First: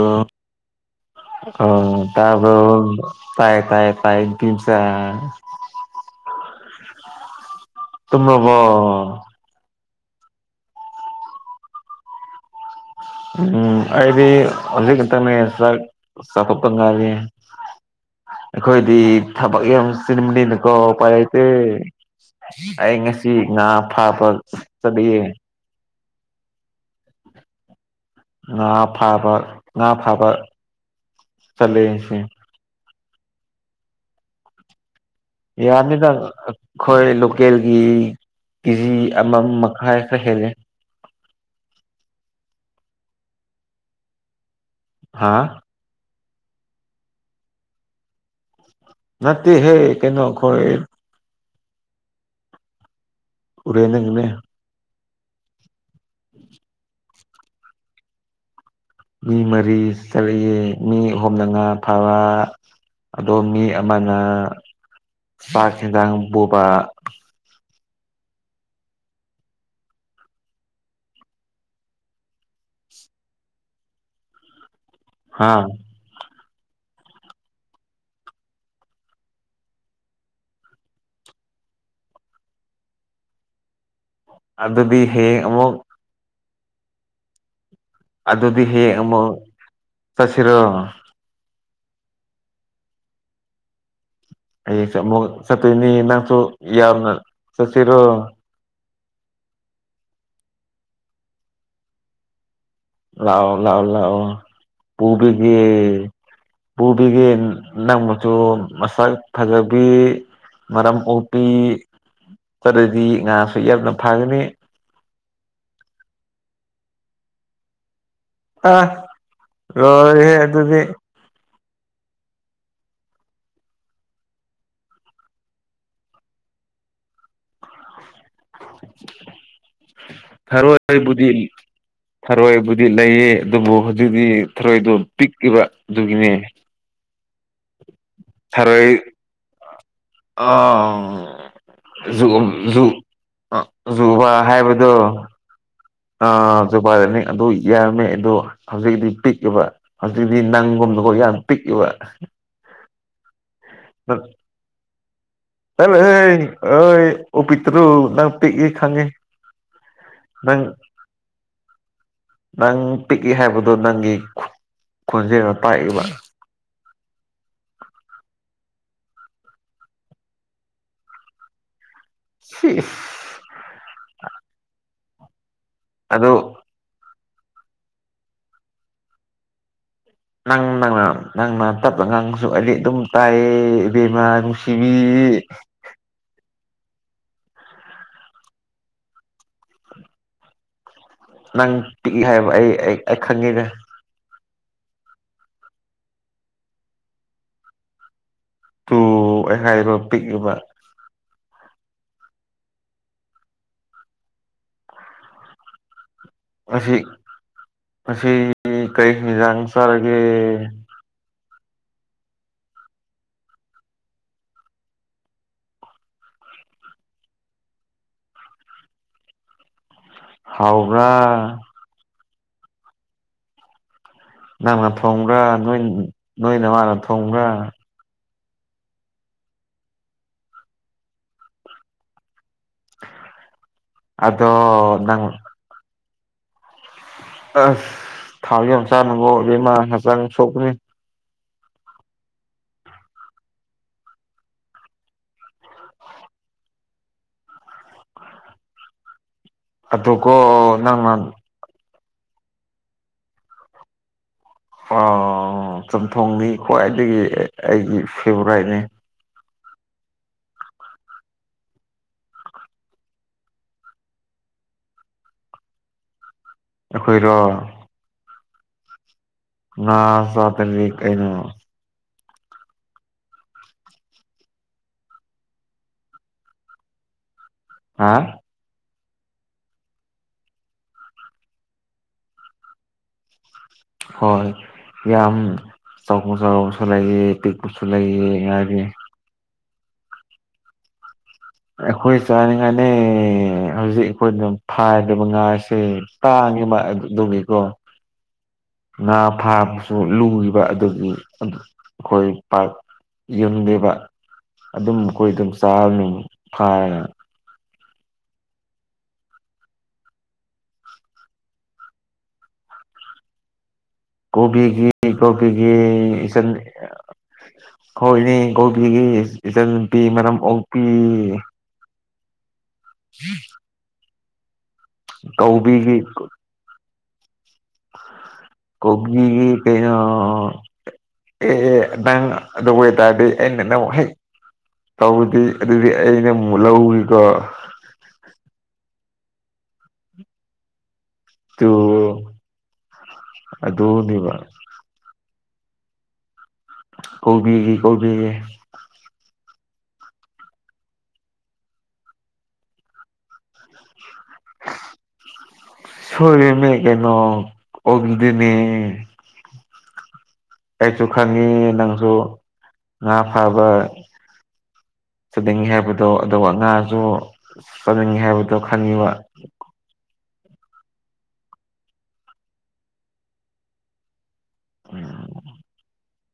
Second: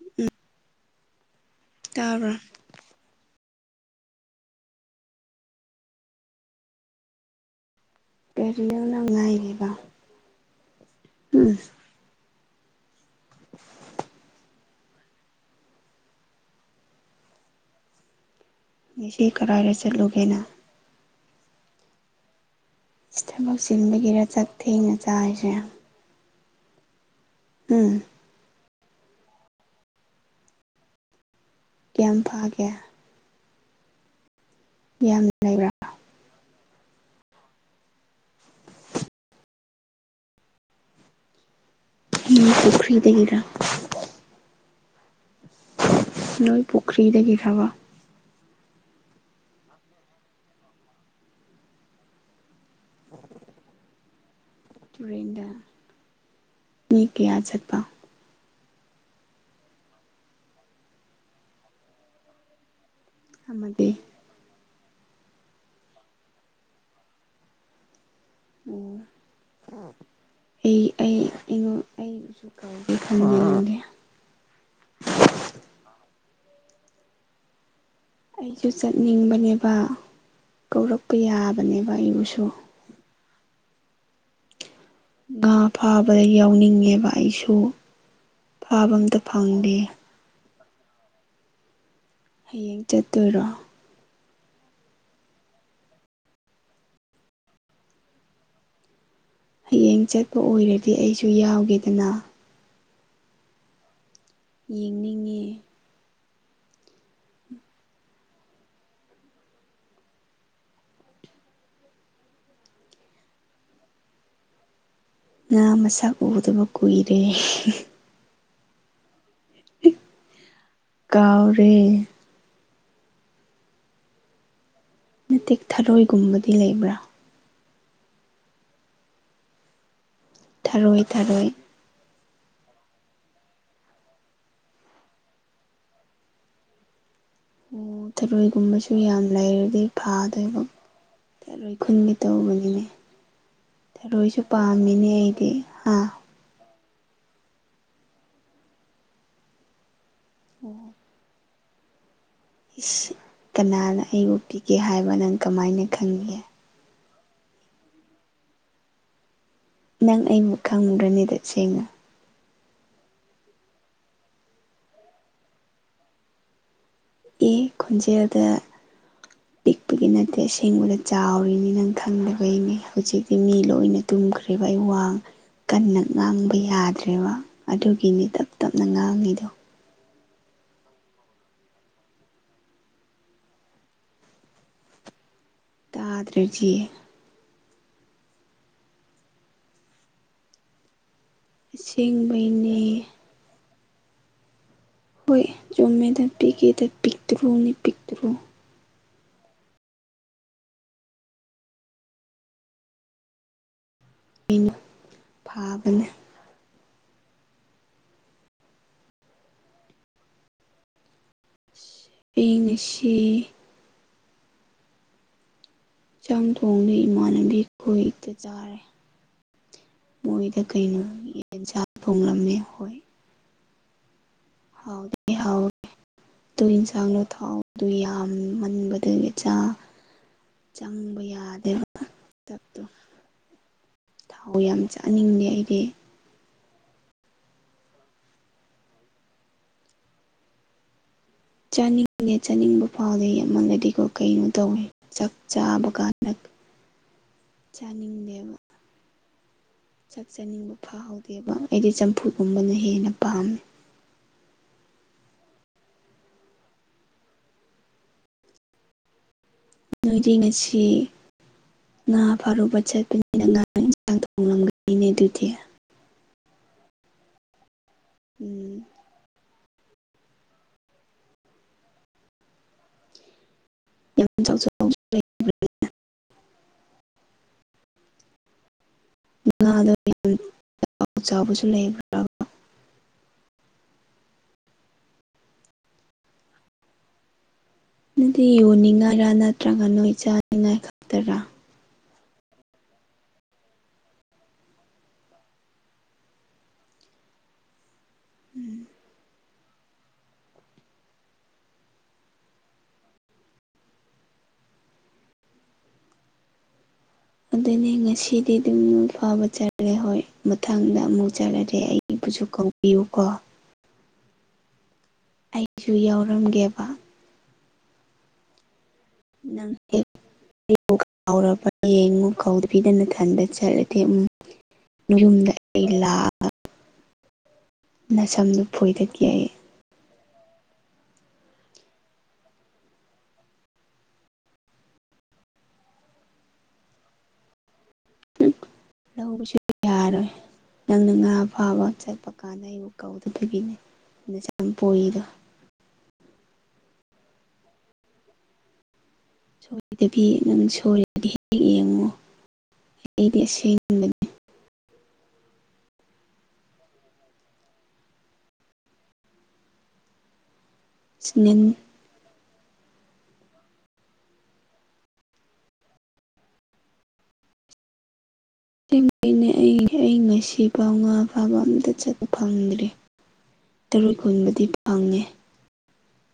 ꯑ... ꯑꯥ ꯇꯥꯕ꯭ꯔꯥ ꯇꯥꯕꯔꯣ ꯇꯥꯏꯌꯦ ꯇꯥꯏꯌꯦ ꯇꯥꯏꯌꯦ ꯄꯤꯝꯆꯥ꯫ ꯇꯨꯝꯔꯕꯣ ꯄꯦꯇꯤꯒ ꯅꯪ ꯅꯩꯔꯤꯕ ꯎꯝ꯫ ꯎꯝ ꯑꯩꯗꯤ ꯍꯧꯖꯤꯛ ꯈꯛꯇꯅꯦ ꯆꯥꯛ ꯆꯥꯊꯣꯛꯇ ꯉꯥꯏꯔꯤ꯫ ꯑꯩꯈꯣꯏꯗꯤ ꯉꯁꯤ ꯊꯕꯛ ꯀꯗꯥꯏꯗ ꯌꯥꯝ ꯆꯠꯂꯨꯒꯦ ꯅꯪ ꯆꯤꯟꯕꯅꯤꯅꯀꯣ ꯎ ꯄꯥꯏ ꯂꯩꯇꯦ꯫ ꯑꯩ ꯉꯁꯤ ꯊꯕꯛ ꯉꯥ ꯐꯥꯕ ꯆꯤꯟꯕꯒꯤꯔ ꯆꯥꯛ ꯊꯦꯡꯅ ꯆꯠꯂꯤꯌꯦ꯫ ꯆꯥꯔꯤꯁꯦ ꯎꯝ꯫ ꯉꯥ ꯐꯥꯕ ꯉꯥ ꯐꯥꯕ꯫ ꯆꯠꯂꯦ ꯀꯌꯥꯝ ꯉꯁꯤ ꯐꯥꯒꯦ꯫ ꯌꯥꯝꯅ [unintelligible] ꯌꯥꯝꯃꯤꯗ ꯑꯩꯈꯣꯏ ꯂꯣꯀꯦꯜꯒꯤ ꯀꯦꯖꯤ ꯑꯃ ꯃꯈꯥꯏ ꯈꯔ ꯍꯦꯜꯂꯦ꯫ ꯎꯝ ꯄꯨꯨꯈ꯭ꯔꯤꯗꯒꯔꯥ꯫ ꯍꯥꯥ꯫ ꯅꯣꯏ ꯄꯣꯈ꯭ꯔꯤꯗꯒꯤꯔꯕ ꯅꯠꯇꯦ ꯍꯦ ꯀꯩꯅꯣ ꯑꯩꯈꯣꯏ ꯍꯣꯔꯦꯟ ꯅꯪꯅꯅꯦ ꯇꯨꯔꯦꯟꯗ [inaudible] ꯃꯤ ꯀꯌꯥ ꯆꯠꯄ ꯃꯤ ꯃꯔꯤ ꯆꯠꯂꯤꯑꯦ ꯃꯤ ꯑꯍꯨꯝꯅ ꯉꯥ ꯐꯕ ꯑꯗꯣ ꯃꯤ ꯑꯃꯗꯤ ꯑꯃꯅ ꯆꯥꯛ ꯍꯦꯟꯖꯥꯡ ꯄꯨꯕ ꯎꯝ ꯑꯩ ꯑꯩ ꯑꯩꯉꯣꯟ ꯑꯩꯕꯨꯁꯨ ꯀꯧꯒꯦ ꯈꯪꯕꯤꯅꯤꯡꯗꯦ ꯍꯥꯥ ꯑꯩꯁꯨ ꯆꯠꯅꯤꯡꯕꯅꯦꯕ ꯀꯧꯔꯛꯄ ꯌꯥꯕꯅꯦꯕ ꯑꯩꯕꯨꯁꯨ ꯑꯗꯨꯗꯤ ꯍꯌꯦꯡ ꯉꯥ ꯑꯃꯨꯛ ꯐꯥꯕꯗ ꯌꯥꯎꯅꯤꯡꯉꯦꯕ ꯑꯩꯁꯨ ꯑꯗꯨꯗꯤ ꯐꯥꯕ ꯍꯌꯦꯡ ꯑꯝꯇ ꯑꯃꯨꯛ ꯐꯪꯗꯦ ꯆꯠꯁꯤꯔꯣ ꯍꯌꯦꯡ ꯆꯠꯇꯣꯏꯔꯣ ꯍꯌꯦꯡ ꯆꯠꯂꯤꯑꯣ ꯁꯠꯇꯣꯏꯅꯤ ꯅꯪꯁꯨ ꯌꯥꯎꯅ ꯆꯠꯁꯤꯔꯣ ꯍꯌꯦꯡ ꯆꯠꯄ ꯑꯣꯏꯔꯗꯤ ꯑꯩꯁꯨ ꯌꯥꯎꯒꯦꯗꯅ ꯂꯥꯛꯑꯣ ꯂꯥꯎꯑꯣ ꯂꯥꯎꯑꯣ ꯌꯦꯡꯅꯤꯡꯉꯦ ꯄꯨꯡꯕꯤꯒꯦ ꯄꯨꯕꯤꯒꯦ ꯅꯪ ꯃꯁꯨ ꯃꯁꯛ ꯐꯖꯕꯤ ꯃꯔꯝ ꯃꯣꯛꯄꯤ ꯆꯠꯂꯗꯤ ꯉꯥꯁꯨ ꯌꯥꯝꯅ ꯐꯒꯅꯤ ꯉꯥ ꯃꯁꯛ ꯎꯗꯕ ꯀꯨꯏꯔꯦ ꯑꯥ ꯂꯣꯏꯔꯦꯍꯦ ꯑꯗꯨꯗꯤ ꯀꯥꯎꯔꯦ ꯅꯠꯇꯦ ꯊꯥꯔꯣꯏꯒꯨꯝꯕꯗꯤ ꯂꯩꯕ꯭ꯔꯥ ꯊꯔꯣꯏ ꯊꯔꯣꯏꯕꯨꯗꯤ ꯊꯔꯣꯏ ꯊꯔꯣꯏꯕꯨꯗꯤ ꯂꯩꯌꯦ ꯑꯗꯨꯕꯨ ꯍꯧꯖꯤꯛꯇꯤ ꯊꯔꯣꯏꯗꯣ ꯄꯤꯛꯏꯕ ꯑꯗꯨꯒꯤꯅꯦ꯫ ꯑꯣ ꯊꯔꯣꯏ ꯊꯔꯣꯏꯒꯨꯝꯕꯁꯨ ꯌꯥꯝ ꯂꯩꯔꯗꯤ ꯐꯥꯗ [unintelligible] ꯊꯔꯣꯏ ꯈꯨꯟꯒꯦ ꯖꯨ ꯇꯧꯕꯅꯤꯅꯦ ꯖꯨ ꯊꯔꯣꯏꯁꯨ ꯄꯥꯝꯃꯤꯅꯦ ꯑꯩꯗꯤ ꯍꯥꯥ ꯑ ꯖꯨꯄꯥꯏꯗꯅꯤꯛ ꯑꯗꯨ ꯌꯥꯝꯃꯦ ꯑꯗꯣ ꯍꯧꯖꯤꯛꯒꯤꯗꯤ ꯄꯤꯛꯏꯕ꯫ ꯍꯧꯖꯤꯛꯇꯤ ꯅꯪꯒꯨꯝꯅꯀꯣ ꯌꯥꯝ ꯄꯤꯛꯏꯕ꯫ ꯑꯤꯁ ꯀꯅꯥꯅ ꯑꯩꯕꯨ ꯄꯤꯛꯑꯦ ꯍꯥꯏꯕ ꯅꯪ ꯀꯃꯥꯏꯅ ꯈꯪꯒꯦ ꯑꯩ ꯑꯣ ꯄꯤꯛꯇ꯭ꯔꯨ ꯅꯪ ꯄꯤꯛꯏ ꯈꯪꯉꯦ꯫ ꯅꯪ ꯑꯩꯃꯨꯛ ꯈꯪꯗ꯭ꯔꯅꯤꯗ ꯁꯦꯡꯅ ꯅꯪ ꯄꯤꯛꯏ ꯍꯥꯏꯕꯗꯣ ꯅꯪꯒꯤ ꯈꯣꯟꯖꯦꯜꯅ ꯇꯥꯛꯏꯕ꯫ ꯑꯤ ꯈꯣꯟꯖꯦꯜꯗ ꯄꯤꯛꯄꯒꯤ ꯅꯠꯇꯦ ꯑꯁꯦꯡꯕꯗ ꯆꯥꯎꯔꯤꯅꯤ ꯅꯪ ꯁꯤ ꯈꯪꯗꯕꯩꯅꯦ ꯍꯧꯖꯤꯛꯇꯤ ꯃꯤ ꯂꯣꯏꯅ ꯇꯨꯝꯈ꯭ꯔꯦꯕ ꯑꯩ ꯋꯥ ꯀꯟꯅ ꯑꯗꯨ ꯉꯥꯡꯕ ꯌꯥꯗ꯭ꯔꯦꯕ ꯑꯗꯨꯒꯤꯅꯤ ꯇꯞ ꯇꯞꯅ ꯉꯥꯡꯉꯤꯗꯣ꯫ ꯅꯪ ꯅꯪꯅ ꯅꯪꯅ ꯇꯞꯅ ꯉꯥꯡꯉꯁꯨ ꯑꯩꯗꯤ ꯑꯗꯨꯝ ꯇꯥꯏꯌꯦ ꯏꯕꯦꯝꯃ ꯅꯨꯡꯁꯤꯕꯤ꯫ ꯇꯥꯗ꯭ꯔꯗꯤ ꯅꯪ ꯄꯤꯛꯏ ꯍꯥꯏꯕ ꯑꯩ ꯑꯁꯦꯡꯕꯩꯅꯦ ꯑꯩ ꯈꯪꯉꯤꯗ꯫ ꯍꯣꯏ ꯆꯨꯝꯃꯦꯗ ꯄꯤꯛꯏꯗ ꯄꯤꯛꯇ꯭ꯔꯨꯅꯦ ꯄꯤꯛꯇ꯭ꯔꯨ꯫ ꯇꯨ ꯑꯩ ꯍꯥꯏꯔꯤꯕ ꯄꯤꯛꯏꯕ ꯏꯅꯨ ꯐꯥꯕꯅꯦ ꯉꯁꯤ ꯉꯁꯤ ꯗꯤ ꯀꯔꯤ ꯍꯤꯟꯖꯥꯡ ꯆꯥꯔꯒꯦ ꯑꯩ ꯉꯁꯤ ꯆꯥꯝ ꯊꯣꯡꯅꯦ ꯏꯃꯥꯟꯅꯕꯤ ꯈꯣꯏꯗ ꯆꯥꯔꯦ꯫ ꯃꯣꯏꯗ ꯀꯩꯅꯣ ꯍꯥꯎꯕ꯭ꯔꯥ ꯌꯦꯟꯁꯥꯡ ꯊꯣꯡꯂꯝꯃꯦ ꯍꯣꯏ ꯅꯪꯅ ꯍꯥꯎꯗꯤ ꯊꯣꯡꯕ꯭ꯔꯥ ꯍꯥꯎꯋꯦ ꯅꯣꯏ ꯅꯣꯏ ꯇꯨ ꯅꯃꯥꯅ ꯏꯟꯁꯥꯡꯗꯣ ꯊꯥꯎ ꯊꯣꯡꯕ꯭ꯔꯥ ꯌꯥꯝ ꯃꯟꯕꯗꯨꯒꯤ ꯆꯥ ꯆꯪꯕ ꯌꯥꯗꯦꯕ꯫ ꯗꯞꯇꯣ ꯊꯥꯎ ꯌꯥꯝ ꯑꯗꯣ ꯅꯪ ꯆꯥꯅꯤꯡꯗꯦ ꯑꯩꯗꯤ ꯑꯁ ꯊꯥꯎꯗꯤ ꯌꯥꯝ ꯆꯥꯅꯨꯀꯣ ꯏꯕꯦꯝꯃꯥ ꯍꯛꯆꯥꯡ ꯁꯣꯛꯄꯅꯤ꯫ ꯆꯥꯅꯤꯡꯉꯦ ꯆꯥꯅꯤꯡꯕ ꯐꯥꯎꯗꯦ ꯌꯥꯝꯃꯜꯂꯗꯤꯀꯣ ꯀꯩꯅꯣꯝ ꯇꯧꯋꯦ ꯆꯥꯛ ꯆꯥꯕ ꯀꯥꯟꯗ ꯆꯥꯅꯤꯡꯗꯦꯕ ꯆꯥꯛ ꯑꯗꯣꯀꯣ ꯆꯥꯅꯤꯡꯕ ꯅꯪꯅ ꯐꯥꯎꯗꯦꯕ ꯑꯩꯗꯤ ꯆꯝꯐꯨꯠꯒꯨꯝꯕꯅ ꯍꯦꯟꯅ ꯄꯥꯝꯃꯦ꯫ ꯑꯣ ꯆꯝꯊꯣꯡꯗꯤ ꯈ꯭ꯋꯥꯏꯗꯒꯤ ꯑꯩꯒꯤ ꯐꯦꯚꯣꯔꯥꯏꯠꯅꯦ꯫ ꯅꯣꯏꯗꯤ ꯉꯥꯁꯤ ꯉꯥ ꯐꯥꯔꯨꯕ ꯆꯠꯄꯅꯤꯅ ꯉꯥ ꯌꯦꯟꯁꯥꯡ ꯊꯣꯡꯂꯝꯒꯅꯤꯅꯦ ꯑꯗꯨꯗꯤ ꯑꯩꯈꯣꯏꯔꯣ ꯎꯝ ꯉꯥ ꯆꯥꯗ꯭ꯔꯥꯗꯤ ꯀꯩꯅꯣ ꯌꯥꯝ [inaudible] ꯑꯥ ꯉꯥꯗꯣ ꯌꯥꯝ ꯆꯥꯎ ꯆꯥꯎꯕꯁꯨ ꯂꯩꯕ꯭ꯔꯥ ꯍꯣꯏ ꯌꯥꯝ ꯆꯥꯎꯕꯨ ꯆꯥꯎꯁꯤꯜꯂꯛ ꯑꯗꯤ ꯄꯤꯛ ꯗꯨꯗꯤ ꯌꯣꯟꯅꯤꯡꯉꯥꯏꯔ ꯅꯠꯇ꯭ꯔꯒ ꯅꯣꯏ ꯆꯥꯅꯤꯡꯉꯥꯏ ꯈꯛꯇꯔꯥ ꯑꯩꯈꯣꯏ ꯆꯥꯅꯤꯡꯉꯥꯏꯅꯦ ꯍꯧꯖꯤꯛ ꯑꯩꯈꯣꯏꯅ ꯐꯥꯒꯗꯕ ꯉꯥꯁꯦ ꯇꯥꯡꯉꯦꯕ ꯑꯗꯨꯗꯨꯒꯤꯀꯣ [unintelligible] ꯉꯥ ꯐꯥꯕꯁꯨ ꯂꯨꯢꯕ ꯑꯗꯨꯒꯤ ꯑꯩꯈꯣꯏ ꯄꯥꯛ ꯌꯨꯝꯗꯦꯕ ꯑꯗꯨꯝ ꯑꯈꯣꯏ ꯗꯨꯝ ꯆꯥꯔꯝꯃꯤꯅꯤ ꯐꯥꯔꯒ ꯑꯗꯨꯅꯦ ꯉꯁꯤꯗꯤ ꯗꯨꯝ ꯐꯥꯕ ꯆꯠꯂꯦ ꯍꯣꯏ ꯃꯊꯪꯗ ꯑꯃꯨꯛ ꯆꯠꯂꯗꯤ ꯑꯩ ꯑꯩꯕꯨꯁꯨ ꯀꯧꯕꯤꯌꯨ ꯀꯣ ꯀꯨꯕꯤꯒꯦ ꯀꯧꯕꯤꯒꯦ ꯑꯩꯁꯨ ꯢꯆꯟ ꯌꯥꯎꯔꯝꯒꯦꯕ ꯍꯣꯏꯅꯦ ꯀꯣꯜꯕꯤꯒꯦ ꯏꯆꯟ ꯅꯪ ꯅꯨꯄꯤ ꯃꯔꯝ ꯑꯣꯛꯄꯤ ꯍꯌꯦꯡꯃꯨꯛ ꯀꯧꯗꯕꯤꯗ ꯅꯊꯟꯗ ꯆꯠꯂꯗꯤ ꯎꯝ ꯅꯣꯏ ꯌꯨꯝꯗ ꯑꯩ ꯀꯧꯕꯤꯒꯤ ꯂꯥꯛꯑ ꯅꯁꯝꯗꯨ ꯐꯣꯏꯗꯒꯦ ꯀꯣꯕꯤꯒꯦ ꯑꯩ ꯀꯩꯅꯣ ꯑꯦ ꯑꯦ ꯅꯪ ꯑꯗꯨ ꯑꯣꯏꯇꯥꯔꯗꯤ ꯑꯩꯅ ꯅꯪꯕꯨ ꯍꯦꯛ ꯇꯧꯔꯗ ꯑꯗꯨꯗꯤ ꯑꯩ ꯅꯪꯃꯨꯛ ꯂꯧꯋꯤꯀꯣ ꯂꯧꯕꯁꯨ ꯌꯥꯔꯣꯏ ꯅꯪꯅ ꯉꯥ ꯇꯨ ꯐꯥꯕ ꯆꯠꯄ ꯀꯥꯟꯗ ꯑꯩꯕꯨ ꯀꯧꯗꯕꯒꯤꯅꯦ ꯑꯗꯨꯅꯦꯕ ꯅꯁꯝ ꯐꯣꯏꯗꯣ ꯀꯣꯕꯤꯒꯦ ꯀꯣꯕꯤꯒꯦ ꯁꯣꯏꯗꯕꯤ ꯅꯪ ꯁꯣꯏꯔꯗꯤ ꯍꯦꯛ ꯌꯦꯡꯉꯣ ꯑꯩꯗꯤ ꯑꯁꯦꯡ ꯕꯅꯦ ꯁꯣꯢꯔꯤꯝꯃꯦ ꯀꯩꯅꯣ ꯑꯣꯟꯕꯤꯗꯣꯏꯅꯦ ꯑꯩꯁꯨ ꯈꯪꯉꯦ ꯉꯟꯅ ꯅꯪꯁꯨ ꯉꯥ ꯐꯥꯕ ꯆꯠꯅꯤꯡꯉꯦ ꯍꯥꯏꯕꯗꯣ ꯑꯗꯨꯒ ꯉꯥꯖꯨ ꯆꯅꯤꯡꯉꯦ ꯍꯥꯏꯕ ꯁꯦꯡꯕꯩꯅꯦ ꯑꯩ ꯑꯩ ꯉꯁꯤ ꯄꯥꯎ ꯉꯥ ꯐꯥꯕ ꯑꯝꯇ ꯆꯠꯄ ꯐꯪꯗ꯭ꯔꯤ ꯇꯔꯣꯏ ꯈꯨꯟꯕꯗꯤ ꯐꯪꯉꯦ ꯎꯝ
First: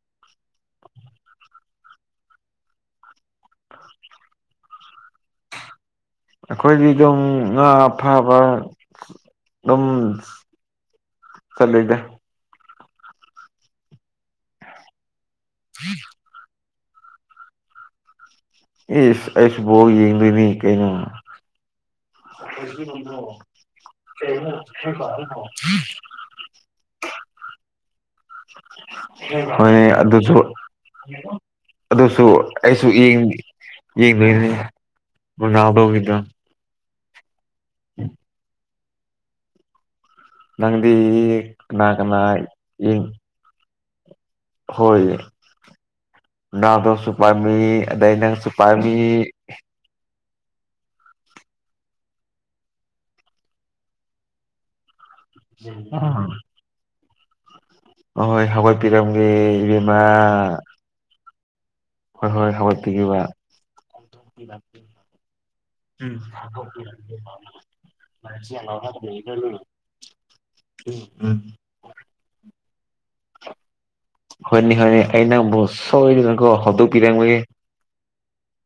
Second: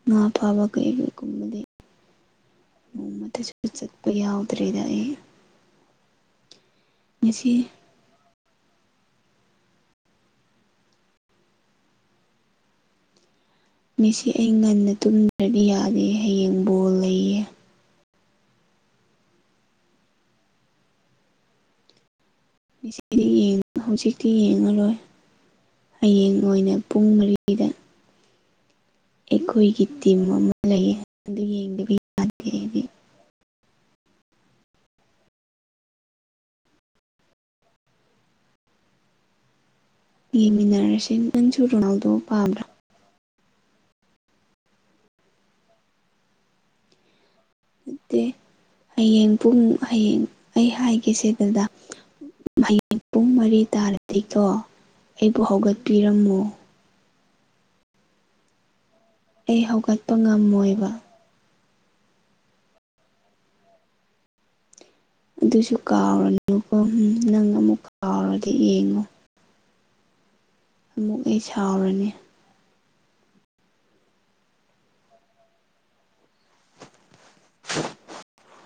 ꯉꯥ ꯐꯥꯕ ꯀꯩ ꯀꯩꯒꯨꯝꯕꯗꯤ ꯅꯣꯡꯃꯇꯁꯨ ꯆꯠꯄ ꯌꯥꯎꯗ꯭ꯔꯦꯗ ꯑꯩ ꯑꯈꯣꯏꯗꯤ ꯗꯨꯝ ꯉꯁꯤ ꯉꯥ ꯐꯕ ꯗꯨꯝ ꯆꯠꯂꯤꯗ ꯃꯦꯁꯤ ꯑꯩ ꯉꯟꯅ ꯇꯨꯝꯗ꯭ꯔꯗꯤ ꯌꯥꯗꯦ ꯍꯌꯦꯡ ꯕꯣꯜ ꯂꯩꯌꯦ ꯏꯁ ꯑꯩꯁꯨ ꯕꯣꯜ ꯌꯦꯡꯗꯣꯏꯅꯤ ꯀꯩꯅꯣ ꯉꯁꯤꯒꯤꯗꯤ ꯌꯦꯡ ꯍꯧꯖꯤꯛꯇꯤ ꯌꯦꯡꯉꯔꯣꯏ ꯍꯌꯦꯡ ꯑꯣꯏꯅ ꯄꯨꯡ ꯃꯔꯤꯗ ꯍꯣꯏ ꯑꯩꯈꯣꯏꯒꯤ ꯇꯤꯝ ꯑꯗꯨꯁꯨ ꯑꯃ ꯂꯩꯌꯦ ꯑꯗꯨ ꯌꯦꯡꯗꯕ ꯑꯗꯨꯁꯨ ꯌꯥꯗꯦ ꯑꯩꯗꯤ ꯑꯩꯁꯨ ꯌꯦꯡ ꯌꯦꯡꯗꯣꯏꯅꯦ ꯔꯣꯅꯥꯜꯗꯣꯅꯤꯗꯣ [unintelligible] ꯅꯪꯗꯤ ꯌꯦꯡꯃꯤꯟꯅꯔꯁꯦ ꯅꯪꯁꯨ ꯀꯅꯥ ꯔꯣꯅꯥꯜꯗꯣ ꯀꯅꯥ ꯄꯥꯝꯕ꯭ꯔꯥ ꯌꯦꯡ ꯍꯣꯏ ꯅꯥꯟꯗꯣꯁꯨ ꯄꯥꯝꯃꯤ ꯑꯗꯩ ꯅꯠꯇꯦ ꯅꯪꯁꯨ ꯄꯥꯝꯃꯤ ꯍꯌꯦꯡ ꯄꯨꯡ ꯍꯌꯦꯡ ꯑꯩ ꯍꯥꯏꯒꯦꯁꯦ ꯑꯗꯨꯗ ꯍꯌꯦꯡ ꯄꯨꯡ ꯃꯔꯤ ꯇꯥꯔꯗꯤꯀꯣ ꯑꯩꯕꯨ ꯍꯧꯒꯠꯄꯤꯔꯝꯃꯣ ꯑꯍꯣꯏ ꯍꯧꯒꯠꯄꯤꯔꯝꯒꯦ ꯑꯩ ꯏꯕꯦꯝꯃꯥ ꯍꯧꯒꯠꯄ ꯉꯝꯃꯣꯏꯕ ꯍꯣꯏ ꯍꯣꯏ ꯍꯧꯒꯠꯄꯤꯒꯦꯕ ꯑꯗꯨꯁꯨ ꯀꯥꯎꯔꯅꯨꯀꯣ ꯅꯪ ꯑꯃꯨꯛ ꯀꯥꯎꯔꯗꯤ ꯌꯦꯡꯉꯣ [unintelligible] ꯑꯃꯨꯛ ꯎꯝ ꯑꯩ ꯁꯥꯎꯔꯅꯤ ꯍꯣꯏꯅꯤ ꯍꯣꯏꯅꯦ ꯑꯩꯩ ꯅꯪꯕꯨ ꯁꯣꯏꯗꯅꯀꯣ ꯍꯧꯗꯣꯛꯄꯤꯔꯦꯝꯒꯦ [inaudible]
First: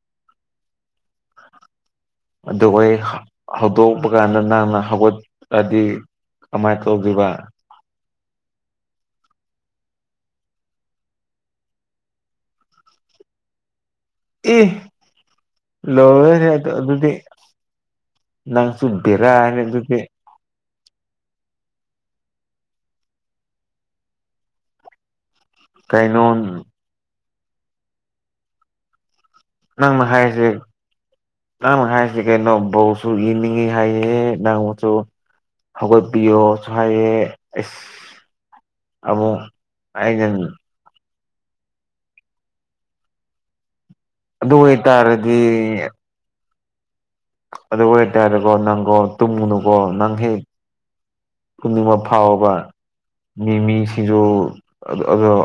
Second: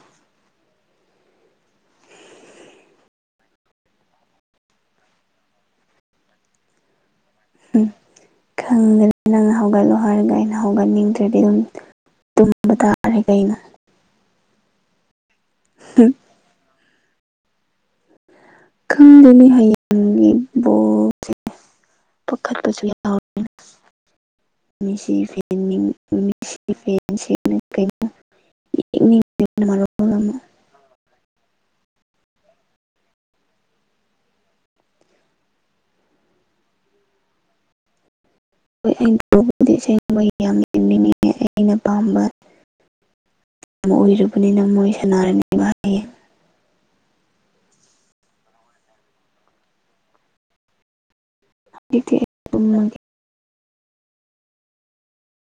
ꯑꯗꯨꯒ ꯑꯩ ꯍꯧꯗꯣꯛꯄ ꯀꯥꯟꯗ ꯅꯪꯅ ꯍꯧꯒꯠꯑꯗꯤ ꯀꯃꯥꯏꯅ ꯇꯧꯗꯣꯏꯕ ꯎꯝ ꯈꯪꯗꯅ ꯅꯪꯅ ꯍꯧꯒꯠꯂꯣ ꯍꯥꯏꯔꯒ ꯑꯩꯅ ꯍꯧꯒꯠꯅꯤꯡꯗ꯭ꯔꯗꯤ ꯑꯗꯨꯝ ꯇꯨꯝꯕ ꯇꯥꯔꯦ ꯀꯩꯅꯣ ꯑꯦ ꯂꯣꯏꯔꯦꯍꯦ ꯑꯗꯨꯗꯤ ꯅꯪꯁꯨꯨ ꯈꯪꯗꯦꯅꯦ ꯕꯦꯔꯥꯅꯤ ꯑꯗꯨꯗꯤ ꯍꯌꯦꯡꯒꯤ ꯄꯥꯈꯠꯄꯁꯨ ꯌꯥꯎꯌꯦ ꯃꯦꯁꯤꯗꯤ ꯀꯩꯅꯣ ꯀꯩꯅꯣ ꯌꯦꯡꯅꯤꯡꯕꯅ ꯅꯪꯅ ꯃꯔꯣꯜ ꯑꯃ ꯍꯥꯏꯁꯦ ꯅꯪ ꯍꯥꯏꯁꯤ ꯀꯩꯅꯣ ꯕꯣꯜꯁꯨ ꯌꯦꯡꯅꯤꯡꯉꯤ ꯍꯥꯏꯌꯦ ꯅꯪꯁꯨ ꯍꯧꯒꯠꯄꯤꯌꯣꯁꯨ ꯍꯥꯏꯑꯦ ꯑꯁ ꯍꯣꯏ ꯑꯩꯅ ꯑꯃꯨꯛ ꯇꯧꯕꯗꯨꯗꯤ ꯏꯁꯩꯒꯨꯝꯕ ꯑꯩꯅ ꯌꯥꯝꯃꯤ ꯌꯦꯡꯅꯤꯡꯉꯤꯅꯦ ꯑꯩꯅ ꯄꯥꯝꯕ ꯑꯃ ꯑꯗꯨ ꯑꯣꯏꯔꯨꯕꯅꯤꯅ ꯃꯣꯏ ꯑꯣꯏꯇꯥꯔꯗꯤ ꯁꯥꯟꯅꯔꯅꯤ ꯑꯗꯨ ꯑꯣꯏꯇꯥꯔꯒꯣ ꯅꯪꯒꯣ ꯇꯨꯝꯃꯨꯅꯨꯀꯣ ꯅꯪ ꯍꯦꯛ ꯇꯨꯝꯅꯤꯡꯕ ꯍꯧꯖꯤꯛꯇꯤ ꯑꯩ ꯐꯥꯎꯕ ꯇꯨꯝꯃꯒꯦ ꯃꯤꯃꯤ ꯁꯤꯡꯁꯨ ꯑꯗꯣ